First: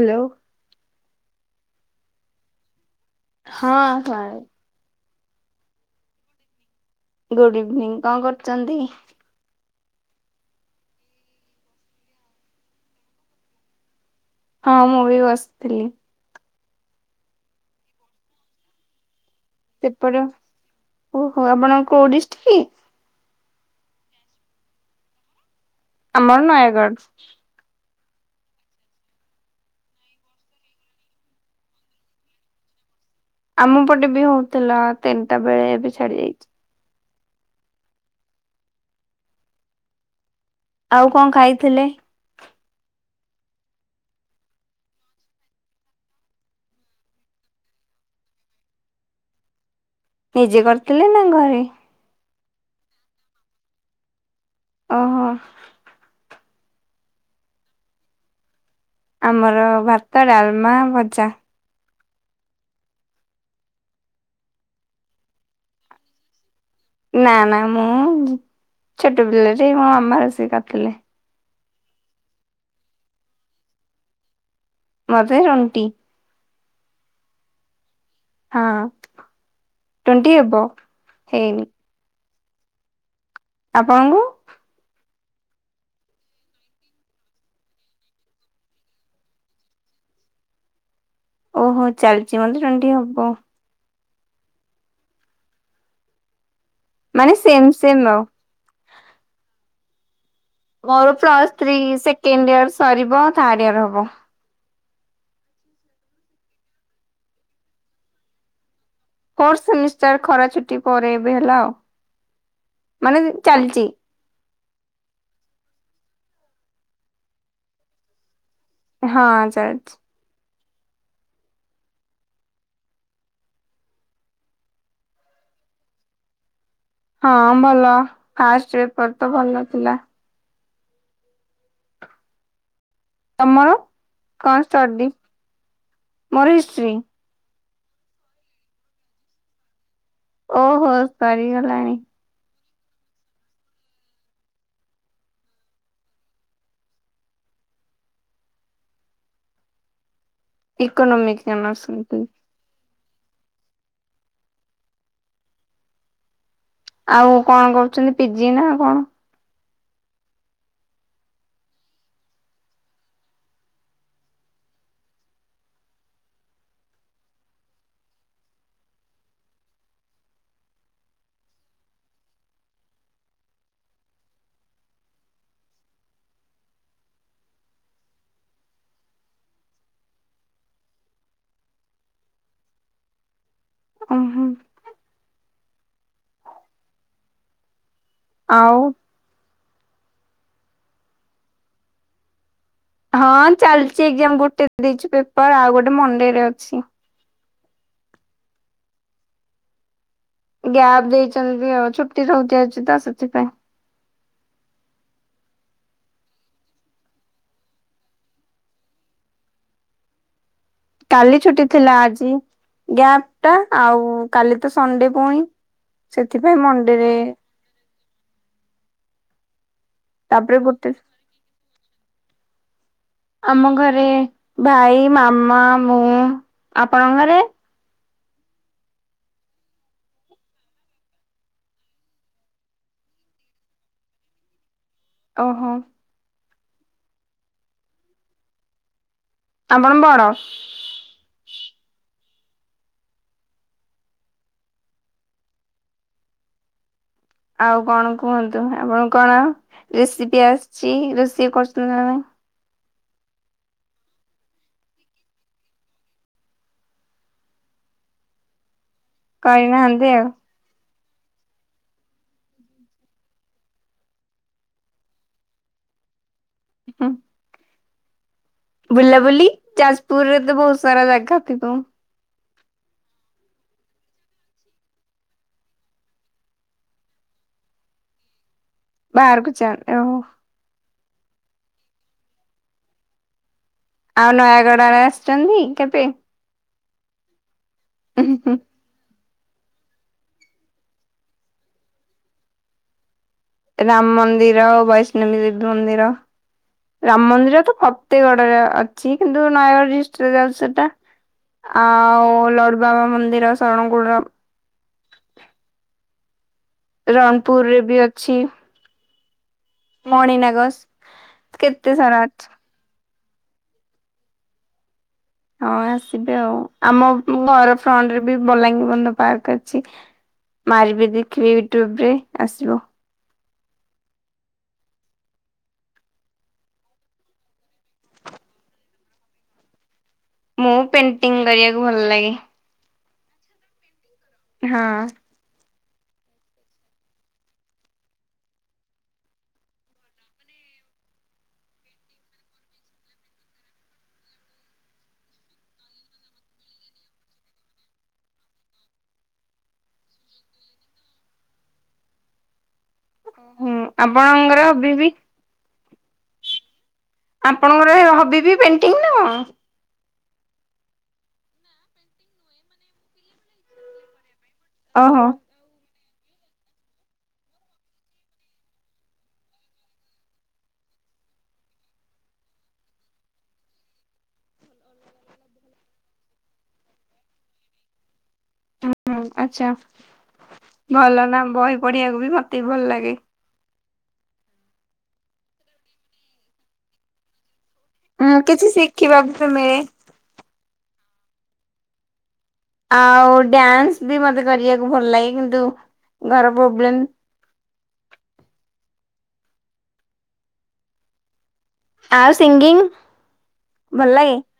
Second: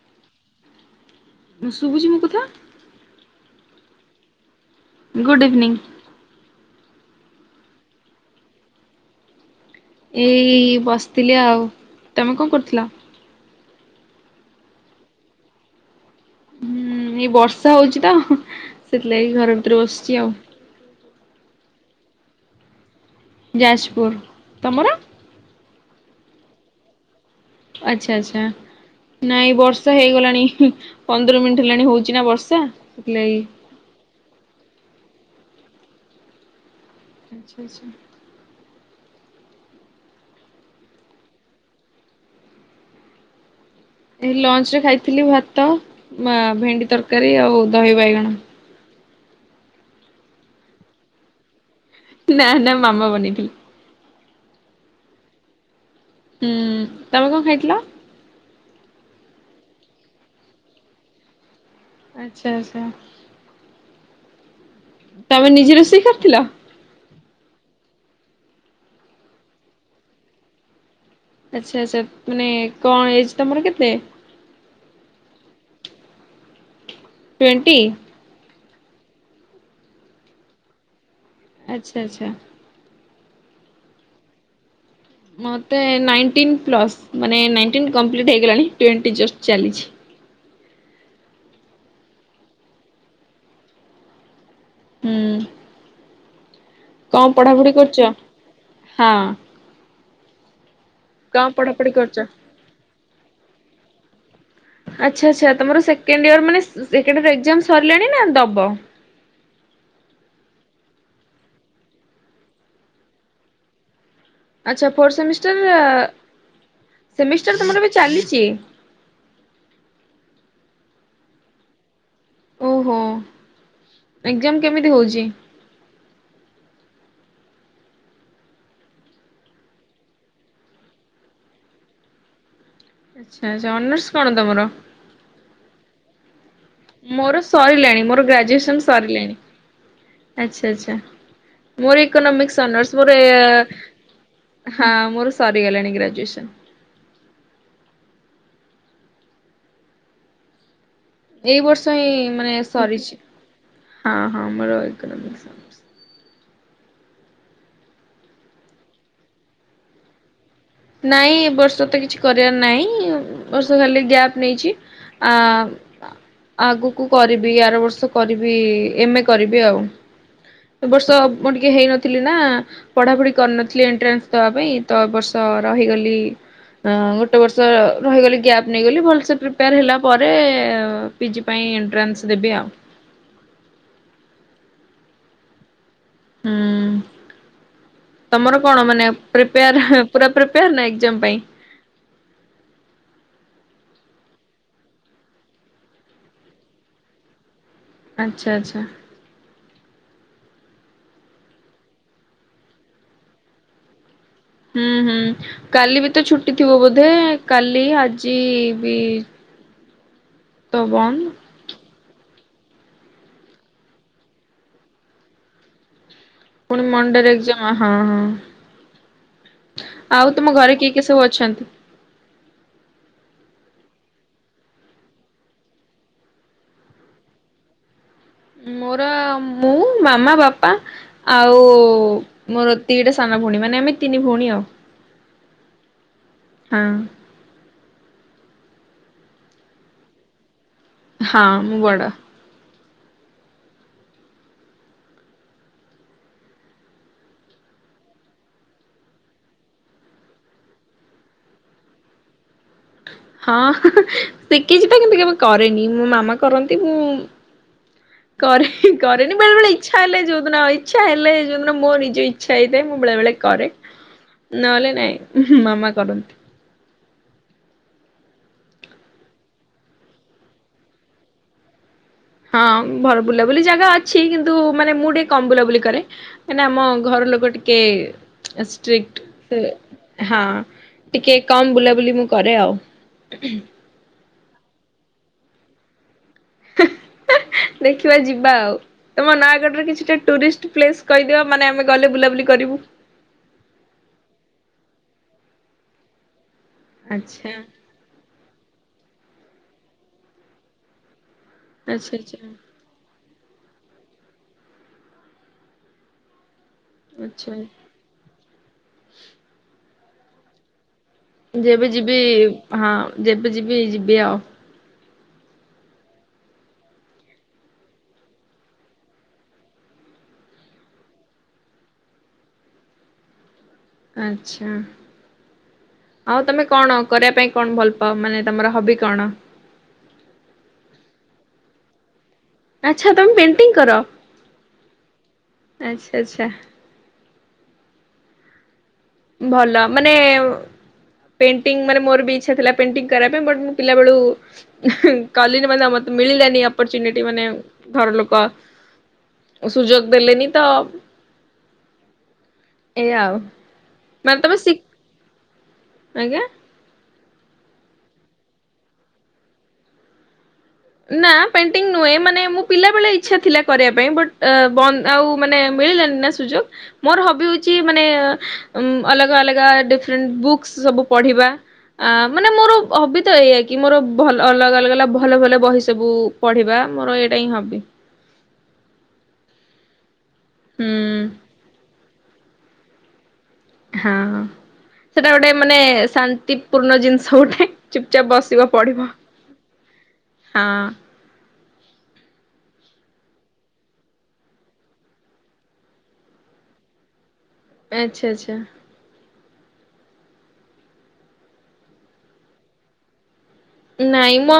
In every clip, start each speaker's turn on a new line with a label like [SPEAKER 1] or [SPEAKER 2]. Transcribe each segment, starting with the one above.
[SPEAKER 1] Hello.
[SPEAKER 2] ମୁଁ ଶୁଭୁଛି ମୋ କଥା?
[SPEAKER 1] ହଁ ଶୁଣାଯାଉ
[SPEAKER 2] ଗୁଡ୍ ଇଭିନିଂ।
[SPEAKER 1] ଗୁଡ୍ ଇଭିନିଂ, କଣ କରୁଛନ୍ତି?
[SPEAKER 2] ଏଇ ବସିଥିଲି ଆଉ, ତମେ କଣ କରୁଥିଲ?
[SPEAKER 1] ହଁ ମୁଁ ବି ବସିଥିଲି।
[SPEAKER 2] ହୁଁ ଏଇ ବର୍ଷା ହଉଛି ତ, ସେଥିଲାଗି ଘର ଭିତରେ ବସିଛି
[SPEAKER 1] ସେପଟ
[SPEAKER 2] ଆଉ।
[SPEAKER 1] ଓ ହୋ ଆପଣଙ୍କ କୋଉ ଡିଷ୍ଟ୍ରି କି?
[SPEAKER 2] ଯାଜପୁର। ତମର?
[SPEAKER 1] ଆମର ନୟାଗଡ଼।
[SPEAKER 2] ଆଚ୍ଛା ଆଚ୍ଛା। ନାଇଁ ବର୍ଷା ହେଇଗଲାଣି, ପନ୍ଦର ମିନିଟ୍ ହେଲାଣି ହଉଚି ନା ବର୍ଷା ସେଥିଲାଗି।
[SPEAKER 1] ଆମ ପଟେ ବି ହଉଥିଲା ତିନିଟା ବେଳେ, ଏବେ ଛାଡି ଯାଇଛି।
[SPEAKER 2] ଆଚ୍ଛା ଆଚ୍ଛା।
[SPEAKER 1] ଆଉ କଣ ଖାଇଥିଲେ?
[SPEAKER 2] ଏଇ ଲଞ୍ଚରେ ଖାଇଥିଲି ଭାତ, ମା ଭେଣ୍ଡି ତରକାରୀ, ଆଉ ଦହି ବାଇଗଣ।
[SPEAKER 1] ନିଜେ କରିଥିଲେ, ନା ଘରେ?
[SPEAKER 2] ନା- ନା ମାମା ବନେଇଥିଲେ।
[SPEAKER 1] ଓ ହୋ।
[SPEAKER 2] ହୁଁ ତମେ କଣ ଖାଇଥିଲ?
[SPEAKER 1] ଆମର ଭାତ, ଡାଲମା, ଭଜା।
[SPEAKER 2] ଆଚ୍ଛା ଆଚ୍ଛା। ତମେ ନିଜେ ରୋଷେଇ କରିଥିଲ?
[SPEAKER 1] ନା- ନା ମୁଁ ଛୋଟ ପିଲାଟେ, ମୋ ମାମା ରୋଷେଇ କରିଥିଲେ।
[SPEAKER 2] ଆଚ୍ଛା ଆଚ୍ଛା ମାନେ କଣ ଏଜ ତମର କେତେ
[SPEAKER 1] ମତେ ରଣ୍ଟି
[SPEAKER 2] ଟ୍ୱେଣ୍ଟି
[SPEAKER 1] ହଁ ଟଣ୍ଟି ଅବ ହେଇନି
[SPEAKER 2] ଆଚ୍ଛା ଆଚ୍ଛା
[SPEAKER 1] ଆପଣଙ୍କୁ
[SPEAKER 2] ମୋତେ ନାଇଣ୍ଟିନ୍ ପ୍ଲସ୍ ମାନେ ନାଇଣ୍ଟିନ୍ କମ୍ପ୍ଲିଟ୍ ହେଇଗଲାଣି ଟ୍ୱେଣ୍ଟି ଜଷ୍ଟ ଚାଲିଛି
[SPEAKER 1] ଓହୋ ଚାଲିଛି ମତେ ଟଣ୍ ହବ [unintelligible]
[SPEAKER 2] ହୁଁ କଣ
[SPEAKER 1] ମାନେ ସେମ୍
[SPEAKER 2] ପଢାପଢି
[SPEAKER 1] ସେମ୍
[SPEAKER 2] କରୁଛ
[SPEAKER 1] ଆଉ
[SPEAKER 2] ହଁ
[SPEAKER 1] ମୋର
[SPEAKER 2] କଣ
[SPEAKER 1] ପ୍ଲସ ଥ୍ରୀ
[SPEAKER 2] ପଢାପଢି କରୁଛ?
[SPEAKER 1] ସେକେଣ୍ଡ ଇୟର ସରିବ ଥାର୍ଡ ଇୟର ହବ
[SPEAKER 2] ଆଚ୍ଛା ଆଚ୍ଛା ତମର ସେକେଣ୍ଡ ଇୟର ମାନେ ସେକେଣ୍ଡ ଇୟର ଏକ୍ଜାମ ସରିଲାଣି ନା ଦବ
[SPEAKER 1] ଫର୍ଥ ସେମିଷ୍ଟାର ଖରା ଛୁଟି ପରେ ଏବେ ହେଲା ଆଉ ମାନେ ଚାଲିଛି
[SPEAKER 2] ଆଚ୍ଛା ଫୋର୍ଥ ସେମିଷ୍ଟାର ସେମିଷ୍ଟାର ତମର ଏବେ ଚାଲିଛି
[SPEAKER 1] ହଁ ଚାଲିଛି
[SPEAKER 2] ଓହୋ ଏଜ୍ଜାମ କେମିତି ହଉଛି
[SPEAKER 1] ହଁ ଭଲ ଫାଷ୍ଟ ପେପର ତ ଭଲ ଥିଲା
[SPEAKER 2] ଆଚ୍ଛା ଆଚ୍ଛା
[SPEAKER 1] ତମର
[SPEAKER 2] ଅନର୍ସ ତମର?
[SPEAKER 1] କଣ ଷ୍ଟଡୀ ମୋର ହିଷ୍ଟ୍ରୀ
[SPEAKER 2] ମୋର ସଇଲାଣି ମୋର ଗ୍ରାଜୁଏସନ୍ ସରିଲାଣି ଆଚ୍ଛା
[SPEAKER 1] ଓହୋ
[SPEAKER 2] ଆଛା
[SPEAKER 1] ସରିଗଲାଣି।
[SPEAKER 2] ମୋର ଏ ଇକନ‌ମିକ୍ସ ଅନର୍ସ ମୋର ଏ ଏ ହଁ ମୋର ସରିଗଲାଣି ଗ୍ରାଜୁଏସନ୍
[SPEAKER 1] ଇୋକନୋମିକ୍
[SPEAKER 2] ଏଇ ବର୍ଷ ହିଁ ମାନେ ସରିଛି ହଁ ହଁ ମର ଇକନମିକ୍
[SPEAKER 1] ଆଉ କଣ କରୁଛନ୍ତି ପିଜି ନା କଣ
[SPEAKER 2] ନାଇଁ ଏ ବର୍ଷ ତ କିଛି କରିବାର ନାହିଁ ବର୍ଷ ଖାଲି ଗ୍ୟାପ୍ ନେଇଛି ଆ ଆଗକୁ କରିବି ଆର ବର୍ଷ କରିବି ଏମଏ କରିବି ଆଉ ବର୍ଷ ମୁଁ ଟିକେ ହେଇନଥିଲି ନା ପଢାପଢି କରିନଥିଲି ଏଣ୍ଟ୍ରାନ୍ସ ଦବା ପାଇଁ ତ ବର୍ଷ ତ ରହିଗଲି ଅ ଗୋଟେ ବର୍ଷ ରହିଗଲି ଗ୍ୟାପ୍ ନେଇଗଲି ଭଲସେ ପ୍ରିପେୟାର ହେଲା ପରେ ପିଜି ପାଇଁ ଏଣ୍ଟ୍ରାନ୍ସ ଦେବି ଆଉ
[SPEAKER 1] ଓ ହୋ
[SPEAKER 2] ହୁଁ ତମର
[SPEAKER 1] ଆଉ
[SPEAKER 2] କଣ ମାନେ ପ୍ରିପେୟାର ପୁରା ପ୍ରିପେୟାର ନା ଏକ୍ଜାମ ପାଇଁ
[SPEAKER 1] ହଁ ଚାଲିଛି ଏକ୍ଜାମ ଗୋଟେ ଦେଇଛୁ ପେପର ଆଉ ଗୋଟେ ମଣ୍ଡେରେ ଅଛି
[SPEAKER 2] ଆଚ୍ଛା ଆଚ୍ଛା
[SPEAKER 1] ଗ୍ୟାପ୍ ଦେଇଛନ୍ତି ବି ଆଉ ଛୁଟି ସବୁ ଚାଲିଛି ତ ସେଥିପାଇଁ
[SPEAKER 2] ହୁଁ ହୁଁ କାଲି ବି ତ ଛୁଟି ଥିବ ବୋଧେ କାଲି ଆଜି ବି
[SPEAKER 1] [inaudible]
[SPEAKER 2] ତ ବନ୍ଦ
[SPEAKER 1] କାଲି ଛୁଟି ଥିଲା ଆଜି ଗ୍ୟାପ ଟା ଆଉ କାଲି ତ ସଣ୍ଡେ ପୁଣି ସେଥିପାଇଁ
[SPEAKER 2] ପୁଣି
[SPEAKER 1] ମଣ୍ଡେରେ
[SPEAKER 2] ମଣ୍ଡରେ ଏକ୍ଜାମ ହଁ ହଁ ଆଉ ତମ
[SPEAKER 1] ତାପରେ
[SPEAKER 2] ଘରେ
[SPEAKER 1] ଗୋଟେ
[SPEAKER 2] କିଏ କିଏ ସବୁ ଅଛି ଛନ୍ତି
[SPEAKER 1] ଆମ ଘରେ ଭାଇ ମାମା ମୁଁ ଆପଣଙ୍କ ଘରେ
[SPEAKER 2] ମୋର ମୁଁ ମାମା ବାପା ଆଉ ମୋର ଦିଟା ସାନ ଭଉଣୀ ମାନେ ଆମେ ତିନି ଭଉଣୀ ଆଉ।
[SPEAKER 1] ଓହୋ
[SPEAKER 2] ହଁ।
[SPEAKER 1] ଆପଣ ବଡ?
[SPEAKER 2] ହଁ ମୁଁ ବଡ।
[SPEAKER 1] ଆଉ କଣ କୁହନ୍ତୁ ଆପଣ କଣ ରେସିପି ଆସିଚି ରୋଷେଇ କରୁଛନ୍ତି ନା ନାଇଁ?
[SPEAKER 2] ହଁ ଶିଖିଛି ତ କିନ୍ତୁ କେବେ କରେନି ମୋ ମାମା କରନ୍ତି ମୁଁ କରେ କରେନି ବେଳେ ବେଳେ ଇଚ୍ଛା
[SPEAKER 1] କରିନାହାନ୍ତି
[SPEAKER 2] ହେଲେ
[SPEAKER 1] ଆଉ
[SPEAKER 2] ଯୋଉଦିନ ଏ ଇଚ୍ଛା ହେଲେ ଯୋଉଦିନ ମୋ ନିଜ ଇଚ୍ଛା ହେଇଥାଏ ମୁଁ ବେଳେ ବଳେ କରେ ନହେଲେ ନାଇଁ ମାମା କରନ୍ତି।
[SPEAKER 1] ହୁଁ। ବୁଲାବୁଲି ଯାଜପୁର ରେ ତ ବହୁତ ସାରା ଜାଗା ଥିବ?
[SPEAKER 2] ହଁ ଭ ବୁଲାବୁଲି ଜାଗା ଅଛି କିନ୍ତୁ ମାନେ ମୁଁ ଟିକେ କମ ବୁଲାବୁଲି କରେ କ ଆମ ଘର ଲୋକ ଟିକେ ଏ
[SPEAKER 1] ବାହାରକୁ ଯା ଓହୋ
[SPEAKER 2] ଷ୍ଟ୍ରିକଟ ହଁ ଟିକେ କମ ବୁଲାବୁଲି ମୁଁ କରେ ଆଉ।
[SPEAKER 1] ଆଉ ନୟାଗଡ଼ ଆଡ଼େ ଆସିଛନ୍ତି କେବେ?
[SPEAKER 2] ଦେଖିବା
[SPEAKER 1] ହୁଁ
[SPEAKER 2] ଯିବା
[SPEAKER 1] ହୁଁ।
[SPEAKER 2] ଆଉ। ତମ ନୟାଗଡ଼ରେ କିଛିଟା ଟୁରିଷ୍ଟ ପ୍ଲେସ୍ କହିଦିଅ ମାନେ ଆମେ ଗଲେ ବୁଲାବୁଲି କରିବୁ।
[SPEAKER 1] ରାମ ମନ୍ଦିର ବୈଷ୍ଣବୀ ମନ୍ଦିର ରାମ
[SPEAKER 2] ଆଚ୍ଛା
[SPEAKER 1] ମନ୍ଦିର ତ ଫତେଗଡରେ ଅଛି କିନ୍ତୁ ନୟାଗଡ଼ ଡିଷ୍ଟ୍ରିକ୍ଟରେ ଯାଉ ସେଟା
[SPEAKER 2] ଆଚ୍ଛା
[SPEAKER 1] ଆଉ
[SPEAKER 2] ଆଚ୍ଛା
[SPEAKER 1] ଲଡ ବାବା ମନ୍ଦିର ଶରଣକୁଳ
[SPEAKER 2] ଆଚ୍ଛା।
[SPEAKER 1] ରଣପୁରରେ ବି ଅଛି।
[SPEAKER 2] [unintelligible]
[SPEAKER 1] ମଣିନାଗ ସ
[SPEAKER 2] ଯେବେ ଯିବି ହଁ ଯେବେ ଯିବି ଯିବି ଆଉ।
[SPEAKER 1] ହଁ ଆସିବେ ଆଉ ଆମ ଘର ଫ୍ରଣ୍ଟ ରେ ବି ବଲାଙ୍ଗୀ ବନ୍ଧ ପାର୍କ ଅଛି। ମାରିବି ଦେଖିବି ୟୁଟ୍ୟୁବରେ ଆସିବ।
[SPEAKER 2] ଆଛା। ଆଉ ତମେ କଣ କରିବା ପାଇଁ କଣ ଭଲ ପାଅ ମାନେ ତମର ହବି କଣ?
[SPEAKER 1] ମୁଁ ପେଣ୍ଟିଂ କରିବାକୁ ଭଲ ଲାଗେ।
[SPEAKER 2] ଆଚ୍ଛା ତମେ ପେଣ୍ଟିଂ କର?
[SPEAKER 1] ହଁ।
[SPEAKER 2] ଆଚ୍ଛା ଆଚ୍ଛା। ଭଲ ମାନେ ଏ ପେଣ୍ଟିଙ୍ଗ ମାନେ ମୋର ବି ଇଛା ଥିଲା ପେଣ୍ଟିଂ କରିବା ପାଇଁ ବଟ ମୁଁ ପିଲା ବଳୁ କାଲି ନ ମାନେ ମୋତେ ମିଳିିଲାନି ଅପର୍ଚୁନିଟି ମାନେ ଘର ଲୋକ ସୁଯୋଗ ଦେଲେନି ତ ଏୟା ଆଉ।
[SPEAKER 1] ହୁଁ
[SPEAKER 2] ମାନେ ତମେ
[SPEAKER 1] ଆପଣଙ୍କର
[SPEAKER 2] ଶି
[SPEAKER 1] ବି ହବି?
[SPEAKER 2] ଆଜ୍ଞା।
[SPEAKER 1] ଆପଣଙ୍କର ହବି ବି ପେଣ୍ଟିଙ୍ଗ ନା କଣ?
[SPEAKER 2] ନା ପେଣ୍ଟିଙ୍ଗ ନୁହେଁ ମାନେ ମୁଁ ପିଲାବେେଳେ ଇଚ୍ଛା ଥିଲା କରିବା ପାଇଁ ବଟ ଅ ବନ୍ଦ
[SPEAKER 1] ଓହୋ
[SPEAKER 2] ଆଉ ମାନେ ମିଳିଲାଣିି ନା ସୁଯୋଗ ମୋର ହବି ହଉଛି ମାନେ ଅଲଗା ଅଲଗା ଡିରେଣ୍ଟ ବୁକ୍ସ ସବୁ ପଢିବା ଆ ମାନେ ମୋର ହବି ତ ଏଇଆ କି ମୋର ଭଲ ଅଲଗା ଅଲଗା ଭଲ ଭଲ ବ ବହି ସବୁ ପଢିବା ମୋର ଏଇଟା ହିଁ ହବି।
[SPEAKER 1] ହୁଁ ହୁଁ ଆଚ୍ଛା।
[SPEAKER 2] ହୁଁ
[SPEAKER 1] ଭଲ ନା ବହି ପଢିବାକୁ ବି ମତେ ବି ଭଲ ଲାଗେ।
[SPEAKER 2] ହଁ, ସେଟା ଗୋଟେ ମାନେ ଶାନ୍ତିପୂର୍ଣ୍ଣ ଜିନିଷ ଗୋଟେ। ଚୁପଚାପ୍
[SPEAKER 1] ମୁଁ କିଛି
[SPEAKER 2] ବସିବ, ପଢିବ
[SPEAKER 1] ଶିଖିବାକୁ ବି ମିଳେ
[SPEAKER 2] ହଁ।
[SPEAKER 1] ଆଉ ଡ୍ୟାନ୍ସ ବି ମତେ କରିବାକୁ ଭଲ ଲାଗେ। କିନ୍ତୁ ଘର ପ୍ରୋବ୍ଲେମ
[SPEAKER 2] ଆଚ୍ଛା ଆଚ୍ଛା।
[SPEAKER 1] ଆଉ ସିଙ୍ଗିଙ୍ଗ।
[SPEAKER 2] ନାଇଁମ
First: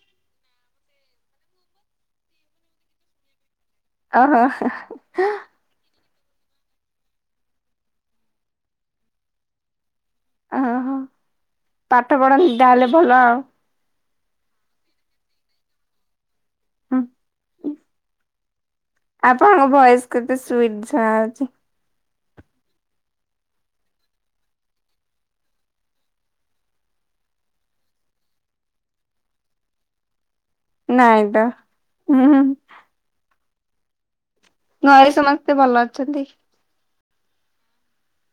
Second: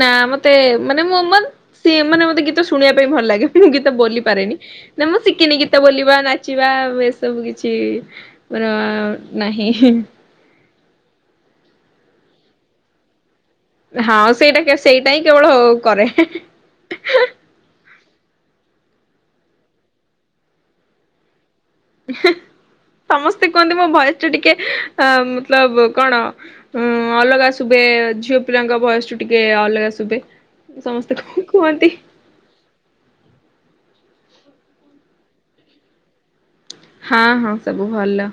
[SPEAKER 2] ନାଁ ମତେ ମାନେ ମୁଁ ସେ ମାନେ ମତେ ଗୀତ ଶୁଣିବା ପାଇଁ ଭଲ ଲାଗେ। ମୁଁ ଗୀତ ବୋଲି
[SPEAKER 1] ଓହୋ
[SPEAKER 2] ପାରେନି। ନାଁ ମୁଁ ଶିଖିନି ଗୀତ। ଗୀତ ବୋଲିବା, ନାଚିବା ଏସବୁ କିଛି ମୋର ନାହିଁ।
[SPEAKER 1] ଓହୋ ପାଠ ପଢନ୍ତି ତାହେଲେ ଭଲ ଆଉ।
[SPEAKER 2] ହଁ ସେଇଟା କେ ସେଇଟା ହିଁ କେବଳ କରେ।
[SPEAKER 1] ଆପଣଙ୍କ ଭଏସ୍ କେତେ ସୁଇଟ୍ ଶୁଣା ଯାଉଛି।
[SPEAKER 2] ସମସ୍ତେ କୁହନ୍ତି ମୋ ଭଏସ୍ ଟା ଟିକେ, ଅ ମତଲବ କଣ? ଉଁ ଅଲଗା ଶୁଭେ ଝିଅ ପିଲାଙ୍କ ଭଏସ୍ ଠୁ ଟିକେ ଅଲଗା ଶୁଭେ। ସମସ୍ତେ କଣ
[SPEAKER 1] ନାଇଁତ।
[SPEAKER 2] କୁହନ୍ତି
[SPEAKER 1] ଘରେ ସମସ୍ତେ ଭଲ ଅଛନ୍ତି?
[SPEAKER 2] ହଁ ହଁ, ସବୁ ଭଲ।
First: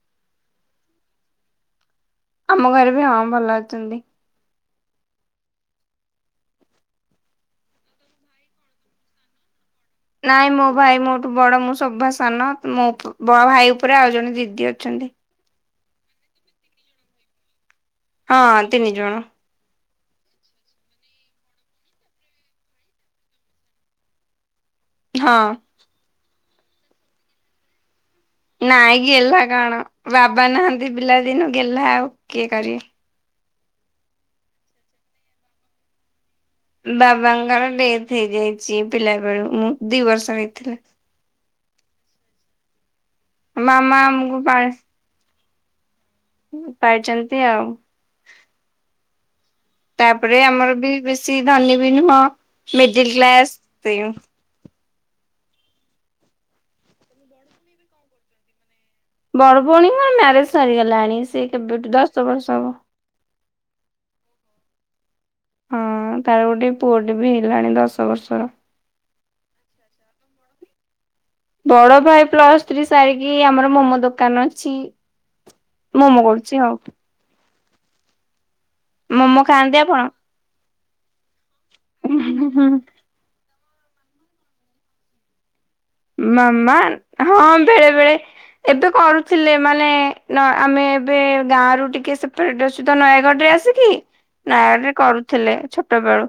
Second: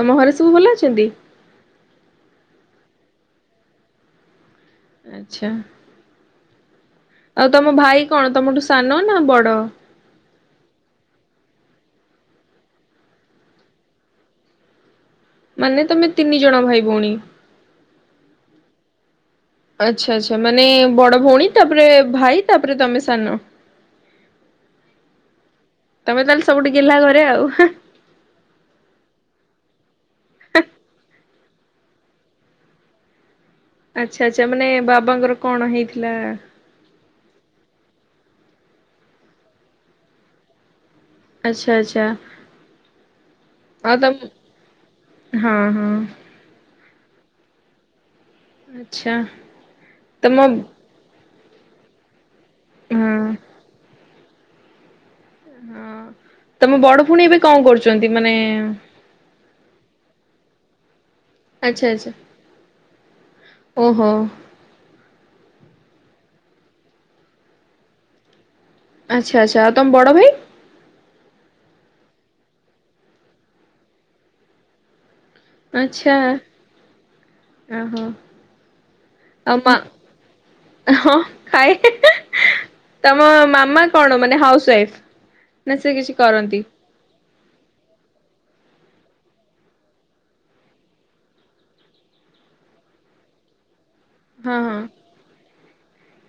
[SPEAKER 2] ତମ ଘରେ ସବୁ ଭଲ ଅଛନ୍ତି?
[SPEAKER 1] ଆମ ଘରେ ବି ହଁ ଭଲ ଅଛନ୍ତି।
[SPEAKER 2] ଆଚ୍ଛା। ଆଉ ତମ ଭାଇ କଣ ତମଠୁ ସାନ ନା ବଡ?
[SPEAKER 1] ନାଇଁ ମୋ ଭାଇ ମୋଠୁ ବଡ। ମୁଁ ସଭା ସାନ। ମୋ ବଡ ଭାଇ ଉପରେ ଆଉ ଜଣେ ଦିଦି ଅଛନ୍ତି।
[SPEAKER 2] ମାନେ ତମେ ତିନି ଜଣ ଭାଇ ଭଉଣୀ।
[SPEAKER 1] ହଁ ତିନି ଜଣ।
[SPEAKER 2] ଆଚ୍ଛା ଆଚ୍ଛା, ମାନେ ବଡ ଭଉଣୀ ତାପରେ ଭାଇ ତାପରେ ତମେ ସାନ।
[SPEAKER 1] ହଁ।
[SPEAKER 2] ତମେ ତାହେଲେ ସବୁଠୁ ଗେହ୍ଲା ଘରେ ଆଉ।
[SPEAKER 1] ନାଇଁ ଗେହ୍ଲା କଣ? ବାବା ନାହାନ୍ତି ପିଲାଦିନୁ ଗେହ୍ଲା ଆଉ କିଏ କରିବେ?
[SPEAKER 2] ଆଚ୍ଛା ଆଚ୍ଛା। ମାନେ ବାବାଙ୍କର କଣ ହେଇଥିଲା?
[SPEAKER 1] ବାବାଙ୍କର ଡେଥ ହେଇଯାଇଛି ପିଲା ବେଳୁ ମୁଁ ଦି ବର୍ଷ ହେଇଥିଲା।
[SPEAKER 2] ଆଚ୍ଛା ଆଚ୍ଛା। ଆଉ
[SPEAKER 1] ମାମା
[SPEAKER 2] ତମ
[SPEAKER 1] ଆମକୁ ପାଳି
[SPEAKER 2] ହଁ ହଁ।
[SPEAKER 1] ପାଳିଛନ୍ତି ଆଉ।
[SPEAKER 2] ଆଚ୍ଛା। ତମ
[SPEAKER 1] ତାପରେ ଆମର ବି ବେଶୀ ଧନୀ ବି ନୁହଁ,
[SPEAKER 2] ହଁ
[SPEAKER 1] ମିଡିଲ
[SPEAKER 2] ହଁ।
[SPEAKER 1] କ୍ଲାସ।
[SPEAKER 2] ହଁ, ତମ ବଡ ଭଉଣୀ ଏବେ କଣ କରୁଛନ୍ତି? ମାନେ
[SPEAKER 1] ବଡ ଭଉଣୀଙ୍କର ମ୍ୟାରେଜ ସରିଗଲାଣି, ସିଏ
[SPEAKER 2] ଆଚ୍ଛା
[SPEAKER 1] କେବେଠୁ
[SPEAKER 2] ଆଚ୍ଛା
[SPEAKER 1] ଦଶ ବର୍ଷ ହବ।
[SPEAKER 2] ଓହୋ।
[SPEAKER 1] ହଁ, ତାର ଗୋଟେ ପୁଅଟେ ବି ହେଇଗଲାଣି ଦଶ ବର୍ଷର।
[SPEAKER 2] ଆଚ୍ଛା ଆଚ୍ଛା ଆଉ ତମ ବଡ଼ ଭାଇ?
[SPEAKER 1] ବଡ ଭାଇ ପ୍ଲସ ଥ୍ରୀ ସାରିକି ଆମର ମୋମୋ ଦୋକାନ ଅଛି।
[SPEAKER 2] ଆଚ୍ଛା,
[SPEAKER 1] ମୋମୋ କରୁଛି ଆଉ
[SPEAKER 2] ଓ ହୋ।
[SPEAKER 1] ମୋମୋ ଖାଆନ୍ତି ଆପଣ?
[SPEAKER 2] ହଁ ଖାଏ। ତମ ମାମା କଣ ମାନେ ହାଉସୱାଇଫ୍?
[SPEAKER 1] ମାମା ହଁ ବେଳେ ବେଳେ ଏବେ କରୁଥିଲେ ମାନେ ନ ଆମେ ଏବେ ଗାଁରୁ ଟିକେ ସେପଟ ସୁଧା ନୟାଗଡରେ ଆସି କି
[SPEAKER 2] ହଁ ହଁ
[SPEAKER 1] ନୟାଗଡରେ କରୁଥିଲେ ଛୋଟବେଳୁ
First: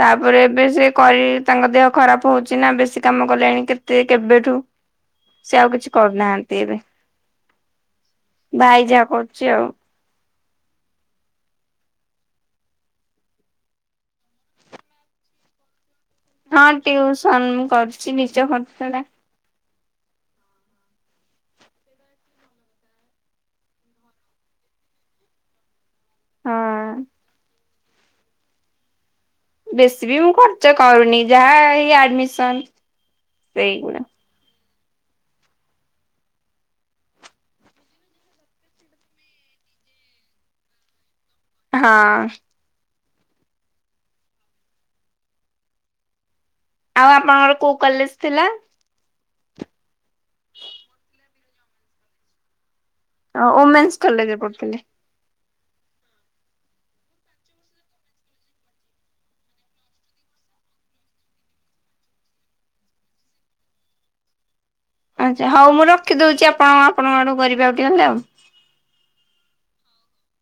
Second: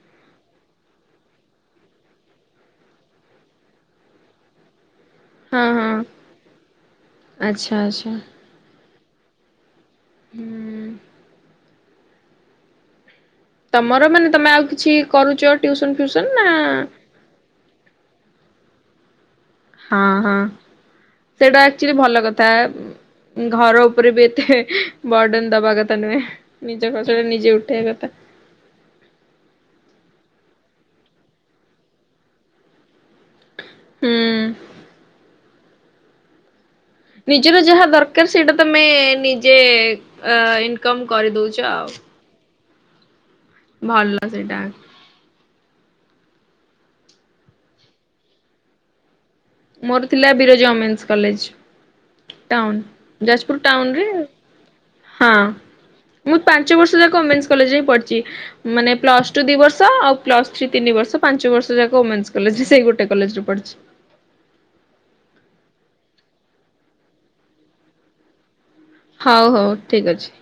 [SPEAKER 1] ତାପରେ ଏବେ ସେ କରି ତାଙ୍କ ଦେହ ଖରାପ ହୋଉଚି ନା ବେଶୀ କାମ କଲେଣି କେ ତେ କେବେଠୁ ସେ
[SPEAKER 2] ହଁ
[SPEAKER 1] ଆଉ କିଛି
[SPEAKER 2] ହଁ
[SPEAKER 1] କରୁନାହାନ୍ତି ଏବେ।
[SPEAKER 2] ଆଚ୍ଛା ଆଚ୍ଛା।
[SPEAKER 1] ଭାଇ ଯାହା କରୁଚି ଆଉ।
[SPEAKER 2] ହୁଁ। ତମର ମାନେ ତମେ ଆଉ କିଛି କରୁଚ ଟ୍ୟିସନ ଫ୍ୟିସନ ନା
[SPEAKER 1] ହଁ ଟ୍ୟିଉସନ ମୁଁ କରୁଚି ନିଜ ଖର୍ଚଟା।
[SPEAKER 2] ହଁ ହଁ। ସେଇଟା ଆକଚ୍ୟୁଆଲି ଭଲ କଥା। ଉଁ ଘର ଉପରେ ବି ଏତେ ବର୍ଡନ ଦବା କ ଥା ନୁହେଁ। ନିଜ
[SPEAKER 1] ହଁ।
[SPEAKER 2] ଖର୍ଚ୍ଚଟା ନିଜେ ଉଠେଇବା କଥା।
[SPEAKER 1] ବେଶୀ ବି ମୁଁ ଖର୍ଚ୍ଚ କରୁନି ଯାହା ଏଇ ଆଡମିସନ୍ ସେଇଗୁଡା।
[SPEAKER 2] ହୁଁ ନିଜର ଯାହା ଦରକାର ସେଇଟା ତମେ ନିଜେ ଆ ଇନକମ୍ କରିଦୋଉ
[SPEAKER 1] ହଁ।
[SPEAKER 2] ଭଲ ସେଇଟା।
[SPEAKER 1] ଆଉ ଆପଣଙ୍କର କୋଉ କଲେଜ ଥିଲା?
[SPEAKER 2] ମୋର ଥିଲା Biraja women's college town. Jajpur
[SPEAKER 1] women's
[SPEAKER 2] ଟାଉନରେ
[SPEAKER 1] କଲେଜରେ ପଢୁଥିଲେ।
[SPEAKER 2] ହଁ। ମୁଁ ପାଞ୍ଚ ବର୍ଷ ଯାକ ଓମେନ୍ସ କଲେଜରେ ହିଁ ପଢିଚି। ମାନେ ପ୍ଲସଟୁ ଦି ବର୍ଷ ଆଉ ପ୍ଲସ ଥ୍ରୀ ତିନି ବର୍ଷ ପାଞ୍ଚ ବର୍ଷ ଯାକ ଓମେନ୍ସ କଲେଜରେ ସେଇ ଗୋଟେ କଲେଜରେ ପଢଚି।
[SPEAKER 1] ଆଚ୍ଛା ହୋଉ ମୁଁ ରଖିଦୋଉଚି। ଆପଣ ଆପଣଙ୍କ ଆଡକୁ କରିବେ ଆଉ ଟିକେ ଗଲେ ଆଉ।
[SPEAKER 2] ହୋଉ ହୋଉ ଠିକ୍ ଅଛି।